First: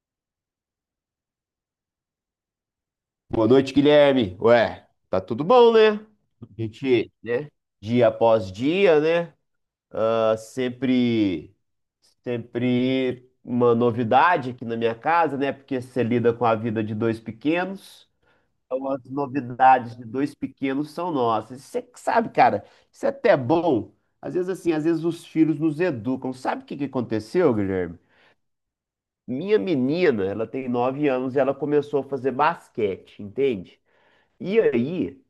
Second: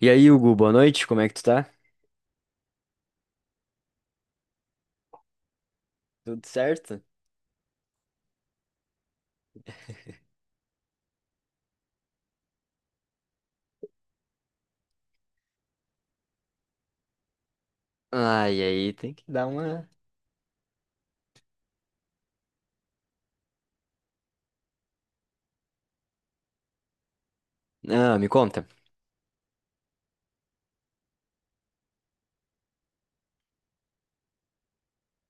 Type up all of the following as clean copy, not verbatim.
E aí, Hugo, boa noite, como é que tu tá? Boa noite, Guilherme. Ué, tá tudo bom, né? Tudo A certo? gente, né? Dia após dia, né? Ah, sempre uma novidade aqui na minha casa, né? Porque você lida com a vida de dois pequenos. Ah, e Então, aí as tem que dar uma. novidades de dois pequenos são nossas. Você que sabe, cara, isso é até bom. Às vezes, assim, às vezes os filhos nos educam. Sabe o que que aconteceu, Guilherme? Ah, me conta. Minha menina, ela tem 9 anos e ela começou a fazer basquete, entende? E aí,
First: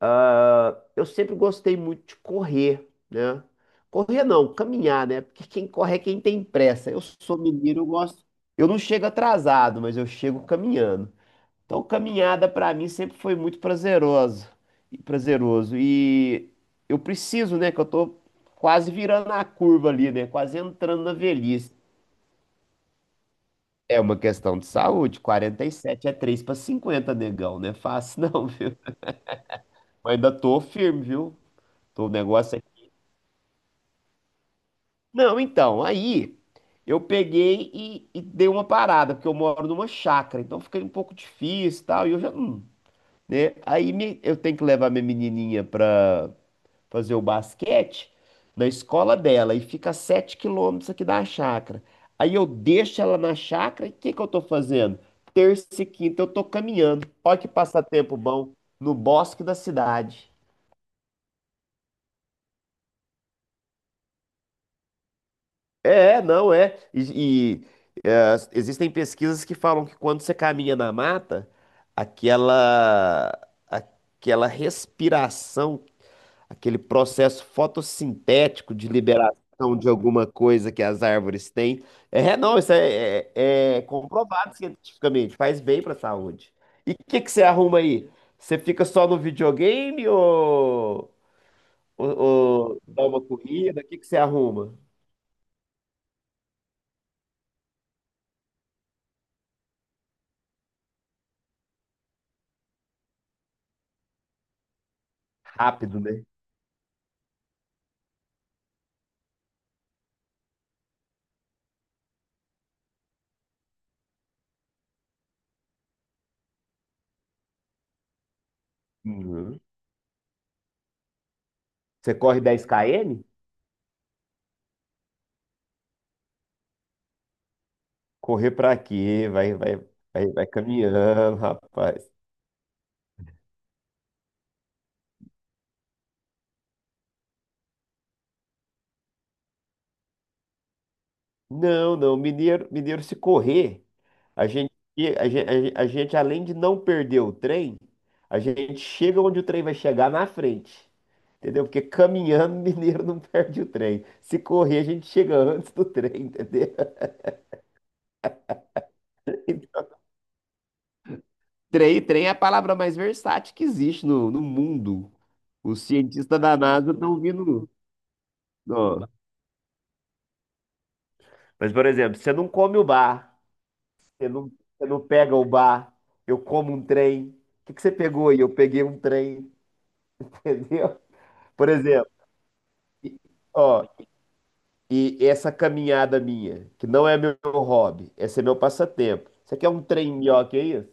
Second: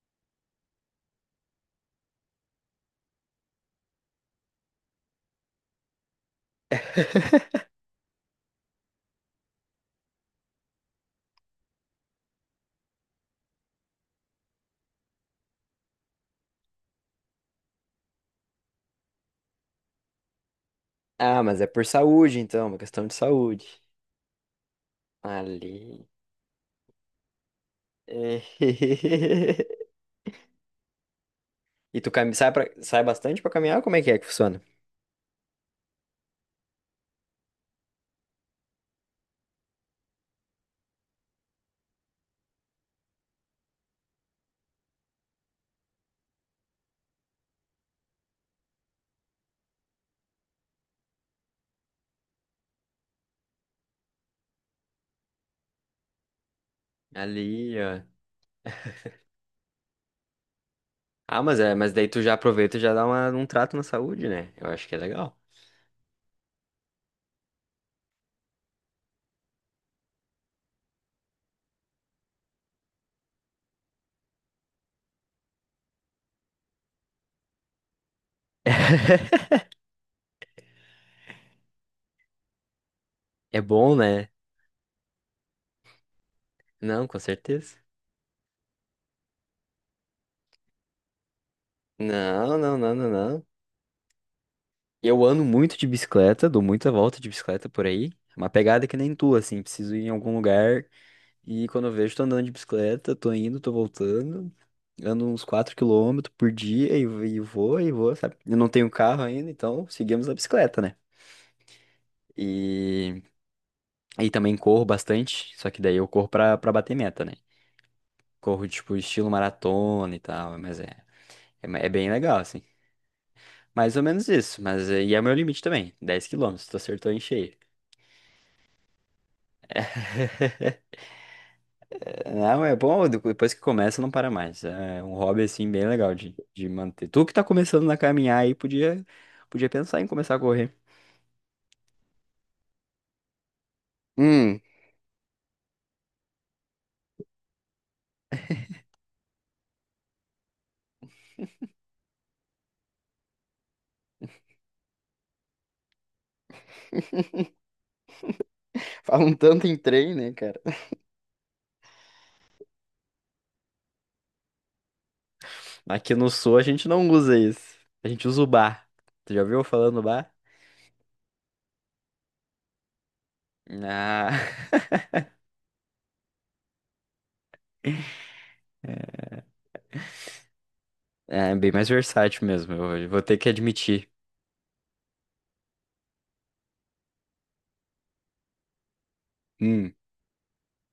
ah, eu sempre gostei muito de correr, né? Correr não, caminhar, né? Porque quem corre é quem tem pressa. Eu sou mineiro, eu gosto. Eu não chego atrasado, mas eu chego caminhando. Então, caminhada pra mim sempre foi muito prazeroso e prazeroso. E eu preciso, né? Que eu tô quase virando a curva ali, né? Quase entrando na Ah, mas é velhice. por saúde, então, uma questão de saúde. É uma questão de saúde. Ali. 47 é 3 para 50, negão, não é fácil É. não, viu? Mas ainda tô firme, viu? E O sai, negócio é. sai bastante pra caminhar? Como é que funciona? Não, então, aí eu peguei e dei uma parada, porque eu moro numa chácara, então fica um pouco difícil e tal, e eu já. Né? Eu tenho que levar minha menininha pra fazer o basquete na escola dela, e fica a 7 quilômetros aqui da chácara. Aí eu deixo ela na chácara, e o que que eu tô fazendo? Terça e quinta eu tô caminhando. Olha que Ali, ó. passatempo bom, no bosque da cidade. Ah, mas daí tu já aproveita e já dá um trato na saúde, né? Eu acho que é legal. É, não é. E, existem pesquisas que falam que quando você caminha na mata, aquela, aquela respiração, aquele processo fotossintético de liberação de alguma coisa que as árvores têm, é, não, isso é, É é- é bom, né? comprovado cientificamente, faz bem para a saúde. E o Não, com que que você certeza. arruma aí? Você fica só no videogame ou, Não, não, não, dá não, uma não. corrida? O que que você arruma? Eu ando muito de bicicleta, dou muita volta de bicicleta por aí. Uma pegada que nem tu, assim, preciso ir em algum lugar e quando eu vejo, tô andando de bicicleta, tô indo, tô voltando. Ando uns 4 Rápido, né? quilômetros por dia e vou, sabe? Eu não tenho carro ainda, então seguimos a bicicleta, né? E, e também corro bastante, só que daí eu corro pra bater meta, né? Corro, tipo, estilo Uhum. maratona e tal, mas é bem Você legal, corre assim. 10 km? Mais ou menos isso, mas é o meu limite também, 10 quilômetros tu acertou em cheio. Correr pra quê? Vai, vai, vai, vai caminhando, rapaz. Não, é bom, depois que começa não para mais. É um hobby assim bem legal de manter. Tu que tá começando a caminhar aí podia pensar em começar a correr. Não, não, mineiro, mineiro se correr, a Hum. gente, a gente, além de não perder o trem, a gente chega onde o trem vai chegar na frente. Entendeu? Porque caminhando, mineiro não perde o trem. Se correr, a gente chega antes do trem, entendeu? Falam tanto em trem, né, cara? Trem é a palavra mais versátil que existe no mundo. Os Aqui no cientistas sul da a gente NASA não estão usa vindo. isso. A gente usa o bar. Ó. Tu já ouviu falando do bar? Mas, por exemplo, você não come o bar. Você Ah. não, você não pega o bar, eu como um trem. O que que você pegou aí? Eu peguei um trem, entendeu? É Por bem mais exemplo, versátil mesmo, eu vou ter que ó, admitir. e essa caminhada minha, que não é meu hobby, esse é meu passatempo. Você quer um Hum. trem melhor que isso?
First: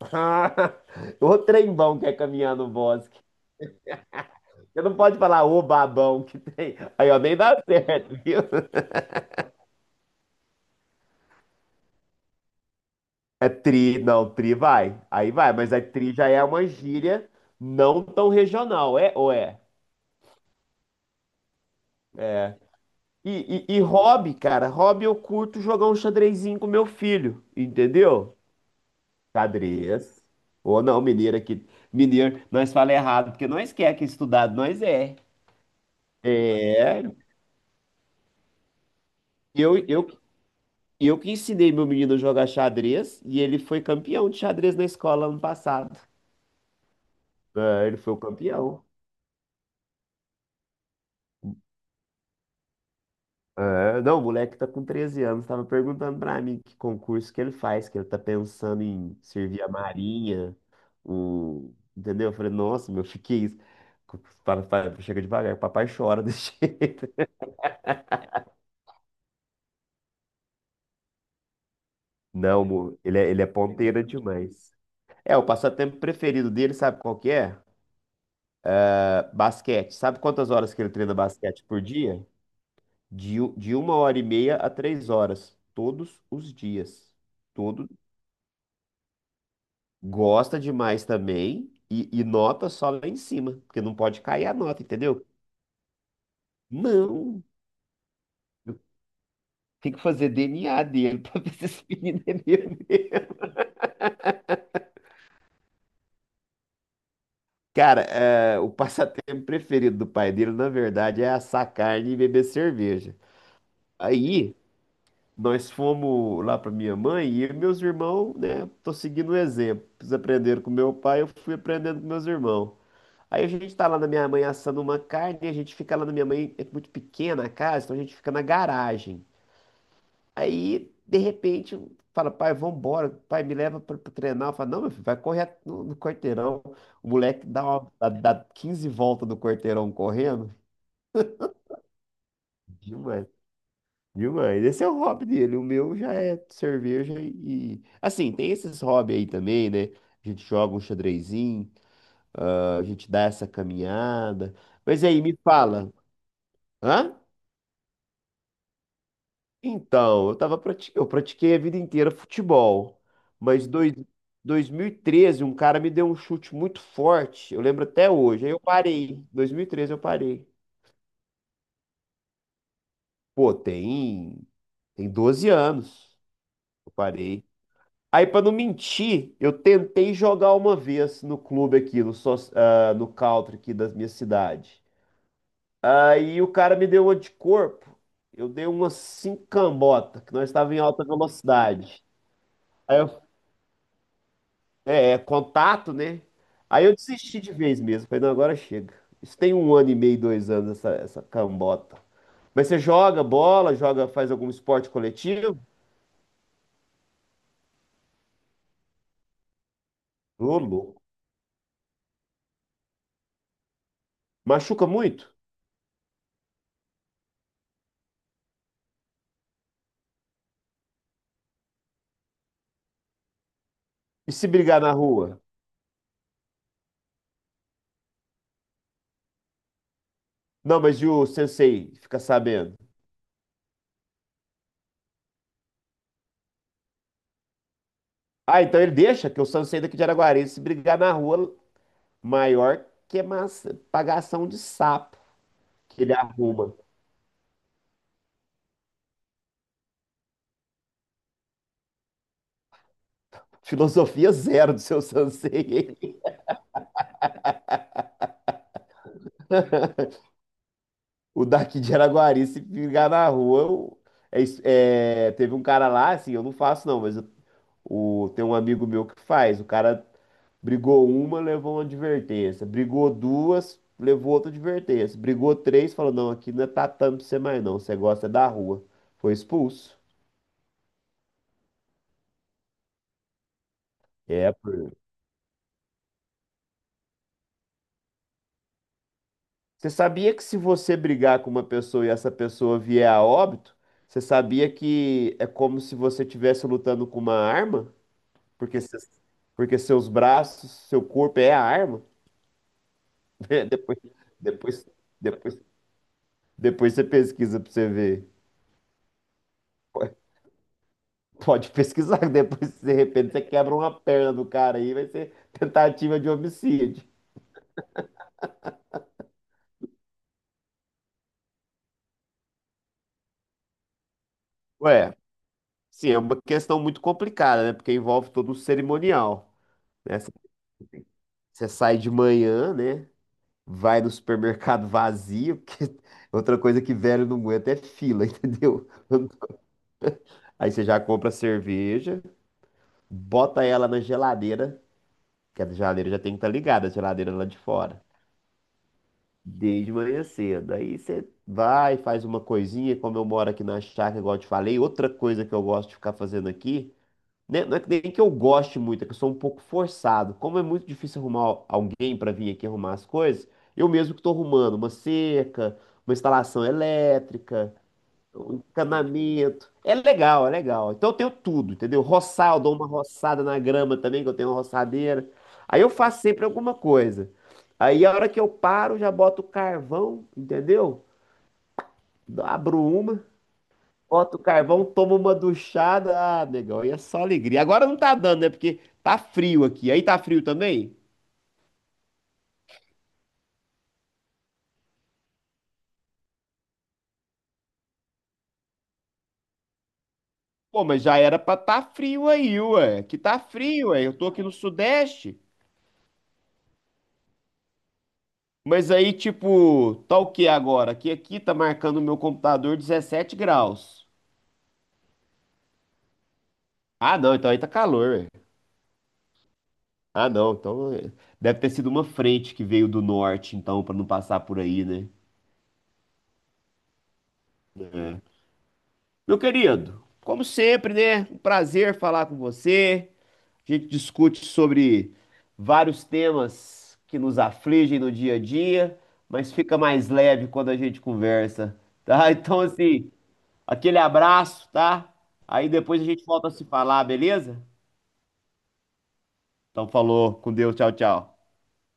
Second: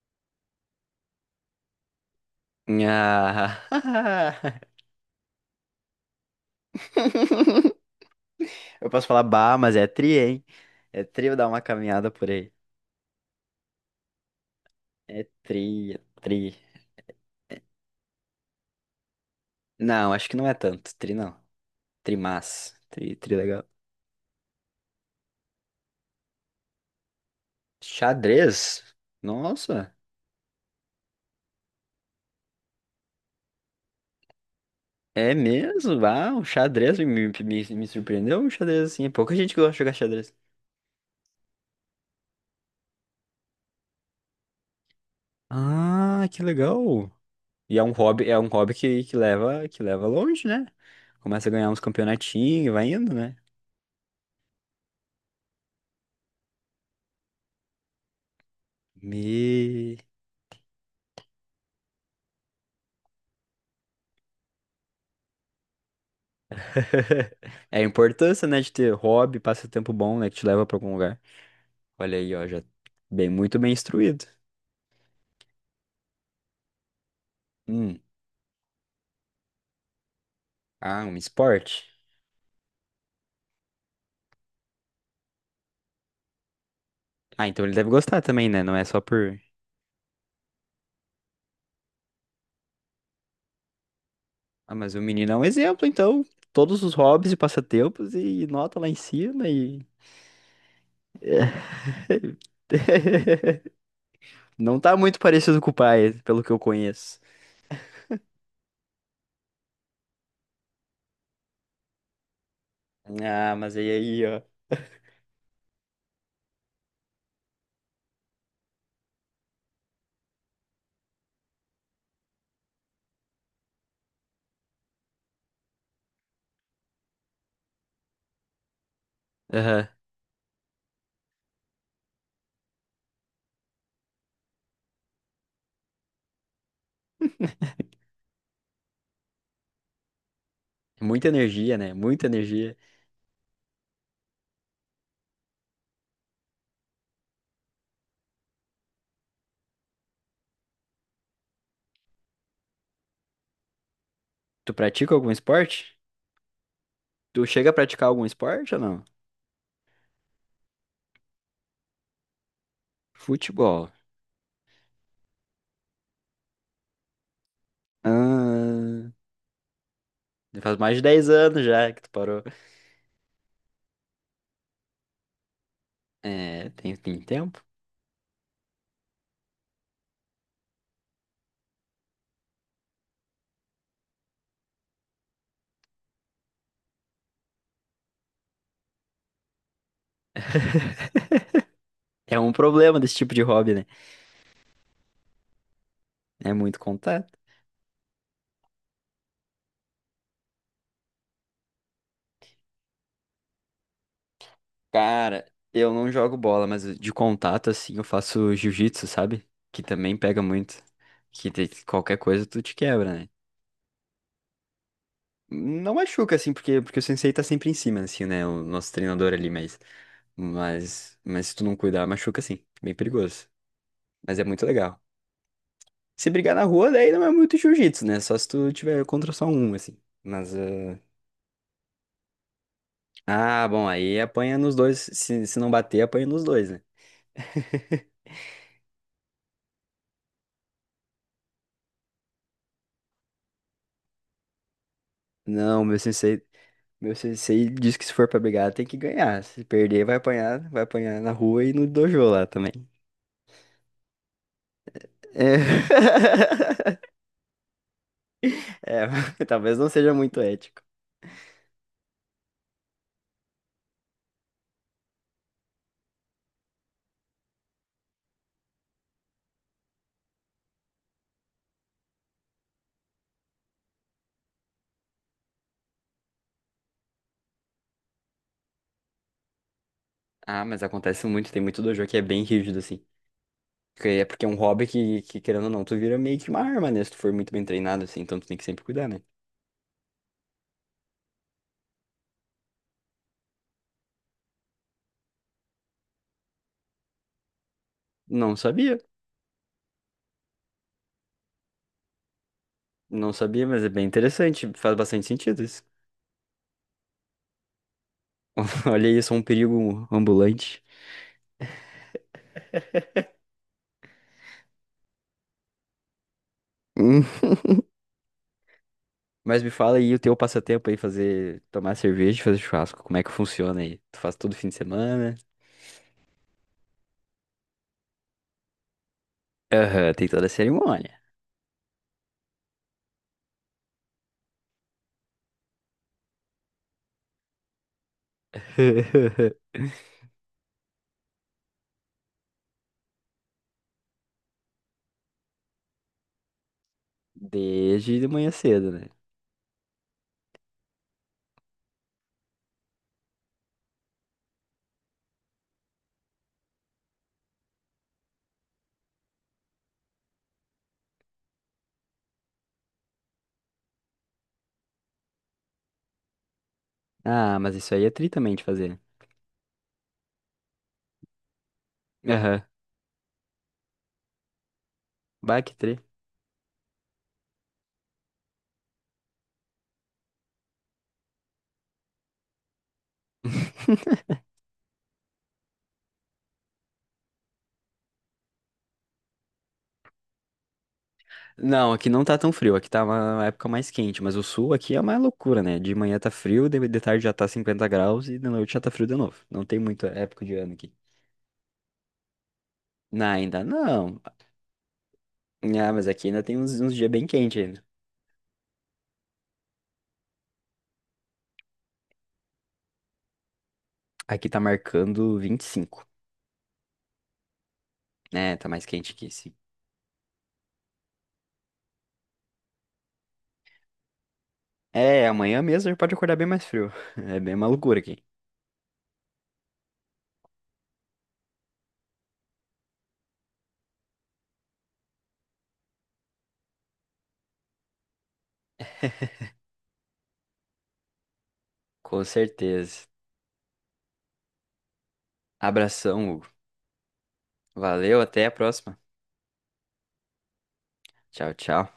O trem bom que é caminhar no bosque. Ah. Você não pode falar o babão que tem. Aí, ó, nem dá certo, viu? Eu posso falar bar, mas é tri, hein? É tri eu dar uma caminhada por aí. É tri, não, tri vai. É Aí vai, mas a tri, é tri já é tri. uma gíria não tão regional, é ou é? Não, acho que não é tanto. Tri não. É. Trimás. Tri, tri legal. E, hobby, cara, hobby eu curto jogar um xadrezinho com meu filho, entendeu? Xadrez? Nossa, Xadrez. Ou não, mineiro aqui. Mineiro, nós fala errado, porque nós quer que estudado, nós é. é mesmo? Ah, o xadrez É. me surpreendeu. O xadrez, assim, é pouca gente que gosta de Eu, jogar eu, xadrez. eu que ensinei meu menino a jogar xadrez e ele foi campeão de xadrez na escola ano passado. Ah, que legal. E é É, um ele foi o hobby, é um hobby campeão. que leva longe, né? Começa a ganhar uns campeonatinhos, vai indo, né? É, não, o moleque tá com 13 anos, tava perguntando pra mim que concurso que ele faz, que ele tá pensando em servir a Me... Marinha, entendeu? Eu falei, nossa, meu, fiquei isso. Para, para, chega devagar, papai chora desse jeito. É a importância, né, de ter hobby, passatempo bom, né, que te leva pra algum lugar. Olha aí, ó, já Não, ele é, muito bem ponteira instruído. demais. É, o passatempo preferido dele, sabe qual que é? Hum. Ah, basquete. Sabe quantas horas que ele Ah, treina um basquete por esporte? dia? De uma hora e meia a 3 horas, todos os dias. Ah, então ele deve gostar também, né? Não é só por. Gosta demais também e nota só lá em cima, porque não pode cair a Ah, nota, mas o entendeu? menino é um exemplo, então. Todos os hobbies e Não, passatempos e nota lá em cima e. tem que fazer DNA dele pra ver se esse menino é meu mesmo. Não tá muito parecido com o pai, pelo que eu conheço. Cara, é, o passatempo preferido do pai dele, na verdade, é assar carne e beber cerveja. Ah, mas aí, ó. Aí, nós fomos lá pra minha mãe e eu e meus irmãos, né, tô seguindo o exemplo. Eles aprenderam com meu pai, eu fui aprendendo com meus irmãos. Aí a gente tá lá na minha mãe assando uma carne, e a gente fica lá na minha mãe, é muito pequena a casa, então a gente fica na garagem. Aham. Aí, de repente, fala, pai, vambora, pai, me leva pra, treinar. Eu falo, não, meu filho, vai correr no quarteirão. O moleque dá 15 voltas do quarteirão correndo. Muita energia, né? Muita energia. Demais, demais. Esse é o hobby dele, o meu já é cerveja e... Assim, tem esses hobbies aí também, né? A gente joga um xadrezinho, ah, a gente dá essa caminhada. Tu Mas pratica aí, algum me fala, esporte? hã? Tu chega a praticar algum esporte ou não? Então, eu pratiquei a vida inteira futebol, mas Futebol. 2013 um cara me deu um chute muito forte, eu lembro até hoje. Aí eu Ah, parei. 2013 eu parei. faz mais de 10 anos já que tu parou. Pô, tem 12 anos. É, Eu tem parei. tempo? Aí pra não mentir, eu tentei jogar uma vez no clube aqui, no country aqui da minha cidade. Aí o cara me deu uma de corpo. Eu dei uma cinco cambota que nós estávamos em alta velocidade. É um Aí problema eu desse tipo de hobby, né? É, contato, né? É muito Aí eu contato. desisti de vez mesmo. Falei, não, agora chega. Isso tem um ano e meio, dois anos, essa cambota. Mas você joga bola, joga, faz algum esporte Cara, coletivo? eu não jogo bola, mas de contato, assim, eu faço jiu-jitsu, sabe? Que também pega Ô, muito. louco. Qualquer coisa tu te quebra, né? Machuca muito? Não machuca, assim, porque o sensei tá sempre em cima, assim, né? O nosso treinador ali, mas. Mas se tu não cuidar, machuca, sim. Bem perigoso. E Mas é se muito brigar na legal. rua? Se brigar na rua, daí não é muito jiu-jitsu, né? Só se tu tiver contra só um, assim. Mas. Não, mas e o sensei fica sabendo? Ah, bom, aí apanha nos dois. Se não bater, apanha nos dois, né? Ah, então ele deixa que o sensei daqui de Araguari, se brigar na rua, maior que massa, pagação de sapo Não, meu que ele sensei. arruma. Meu sensei diz que se for pra brigar, tem que ganhar. Se perder, vai apanhar na rua e no dojo lá também. Filosofia zero do seu sensei. É, é talvez não seja muito ético. O daqui de Araguari, se ligar na rua, teve um cara lá, assim, eu não faço não, mas tem um amigo meu que faz. O cara brigou uma, levou uma advertência. Brigou duas, levou outra advertência. Brigou três, falou, não, aqui não é tatame pra você mais não, você gosta é da rua. Foi expulso. Ah, mas acontece muito, tem muito dojo que é bem rígido, assim. Porque é É, um pô. hobby que, querendo ou não, tu vira meio que uma arma, né? Se tu for muito bem treinado, assim, então tu tem que sempre cuidar, né? Você sabia que se você brigar com uma pessoa e essa pessoa vier a óbito, você sabia que é como se você estivesse lutando com uma arma? Não Porque, sabia, se- porque seus braços, seu corpo é a arma. não sabia, mas é Depois, bem interessante, depois, faz bastante depois, sentido isso. Depois você pesquisa pra você ver. Olha isso, é um perigo Po- ambulante. Pode pesquisar, depois de repente você quebra uma perna do cara aí, vai ser tentativa de homicídio. Mas me fala aí o teu passatempo aí, fazer, tomar cerveja e fazer churrasco. Como é que funciona aí? Tu faz todo fim de Ué, semana? sim, é uma questão muito complicada, né? Porque envolve todo o cerimonial, Aham, né? tem toda a cerimônia. Você sai de manhã, né? Vai no supermercado vazio, porque outra coisa que velho não aguenta é fila, entendeu? Aí você já compra cerveja, bota ela na geladeira, que a geladeira já tem que estar ligada, a geladeira lá de fora, Desde de manhã cedo, né? desde manhã cedo. Aí você vai, faz uma coisinha, como eu moro aqui na chácara, igual eu te falei, outra coisa que eu gosto de ficar fazendo aqui, né, não é que nem que eu goste muito, é que eu sou um pouco forçado. Como é muito difícil arrumar alguém para vir aqui arrumar as coisas, eu mesmo que estou arrumando uma cerca, uma instalação Ah, elétrica, mas isso aí é tri o também de fazer. encanamento. É legal, é legal. Então eu tenho tudo, entendeu? Roçar, eu Aham. dou uma roçada na grama também, que eu tenho uma roçadeira. Bah, que Aí eu tri. faço sempre alguma coisa. Aí a hora que eu paro, já boto o carvão, entendeu? Abro uma, boto o carvão, tomo uma duchada. Ah, negão, aí é só alegria. Agora não tá dando, né? Porque tá frio aqui. Aí tá frio também? Não, aqui não tá tão frio, aqui tá uma época mais quente, mas o sul aqui é uma loucura, né? De manhã tá frio, de tarde já tá 50 graus e de noite já tá frio de novo. Não tem muita época de ano Pô, aqui. mas já era pra tá frio aí, ué. Que Não, tá ainda frio, ué. Eu não. tô aqui no Sudeste. Ah, mas aqui ainda tem uns dias bem quentes ainda. Mas aí, tipo, tá o que agora? Que aqui tá marcando o meu computador 17 graus. Aqui tá marcando 25, Ah, não, então aí tá calor, velho. né? Tá mais quente aqui, sim. Ah, não, então é, deve ter sido uma frente que veio do norte, então, pra não passar por aí, né? É, amanhã mesmo a gente pode acordar bem mais frio. É bem uma loucura É. aqui. Meu querido, como sempre, né? Um prazer falar com você. A gente discute sobre vários temas que nos afligem no dia a dia, mas fica mais leve quando a gente conversa, Com tá? Então, certeza. assim, aquele abraço, tá? Aí depois a gente Abração, Hugo. volta a se falar, beleza? Valeu, até a próxima. Então falou, com Deus, tchau, tchau. Tchau, tchau.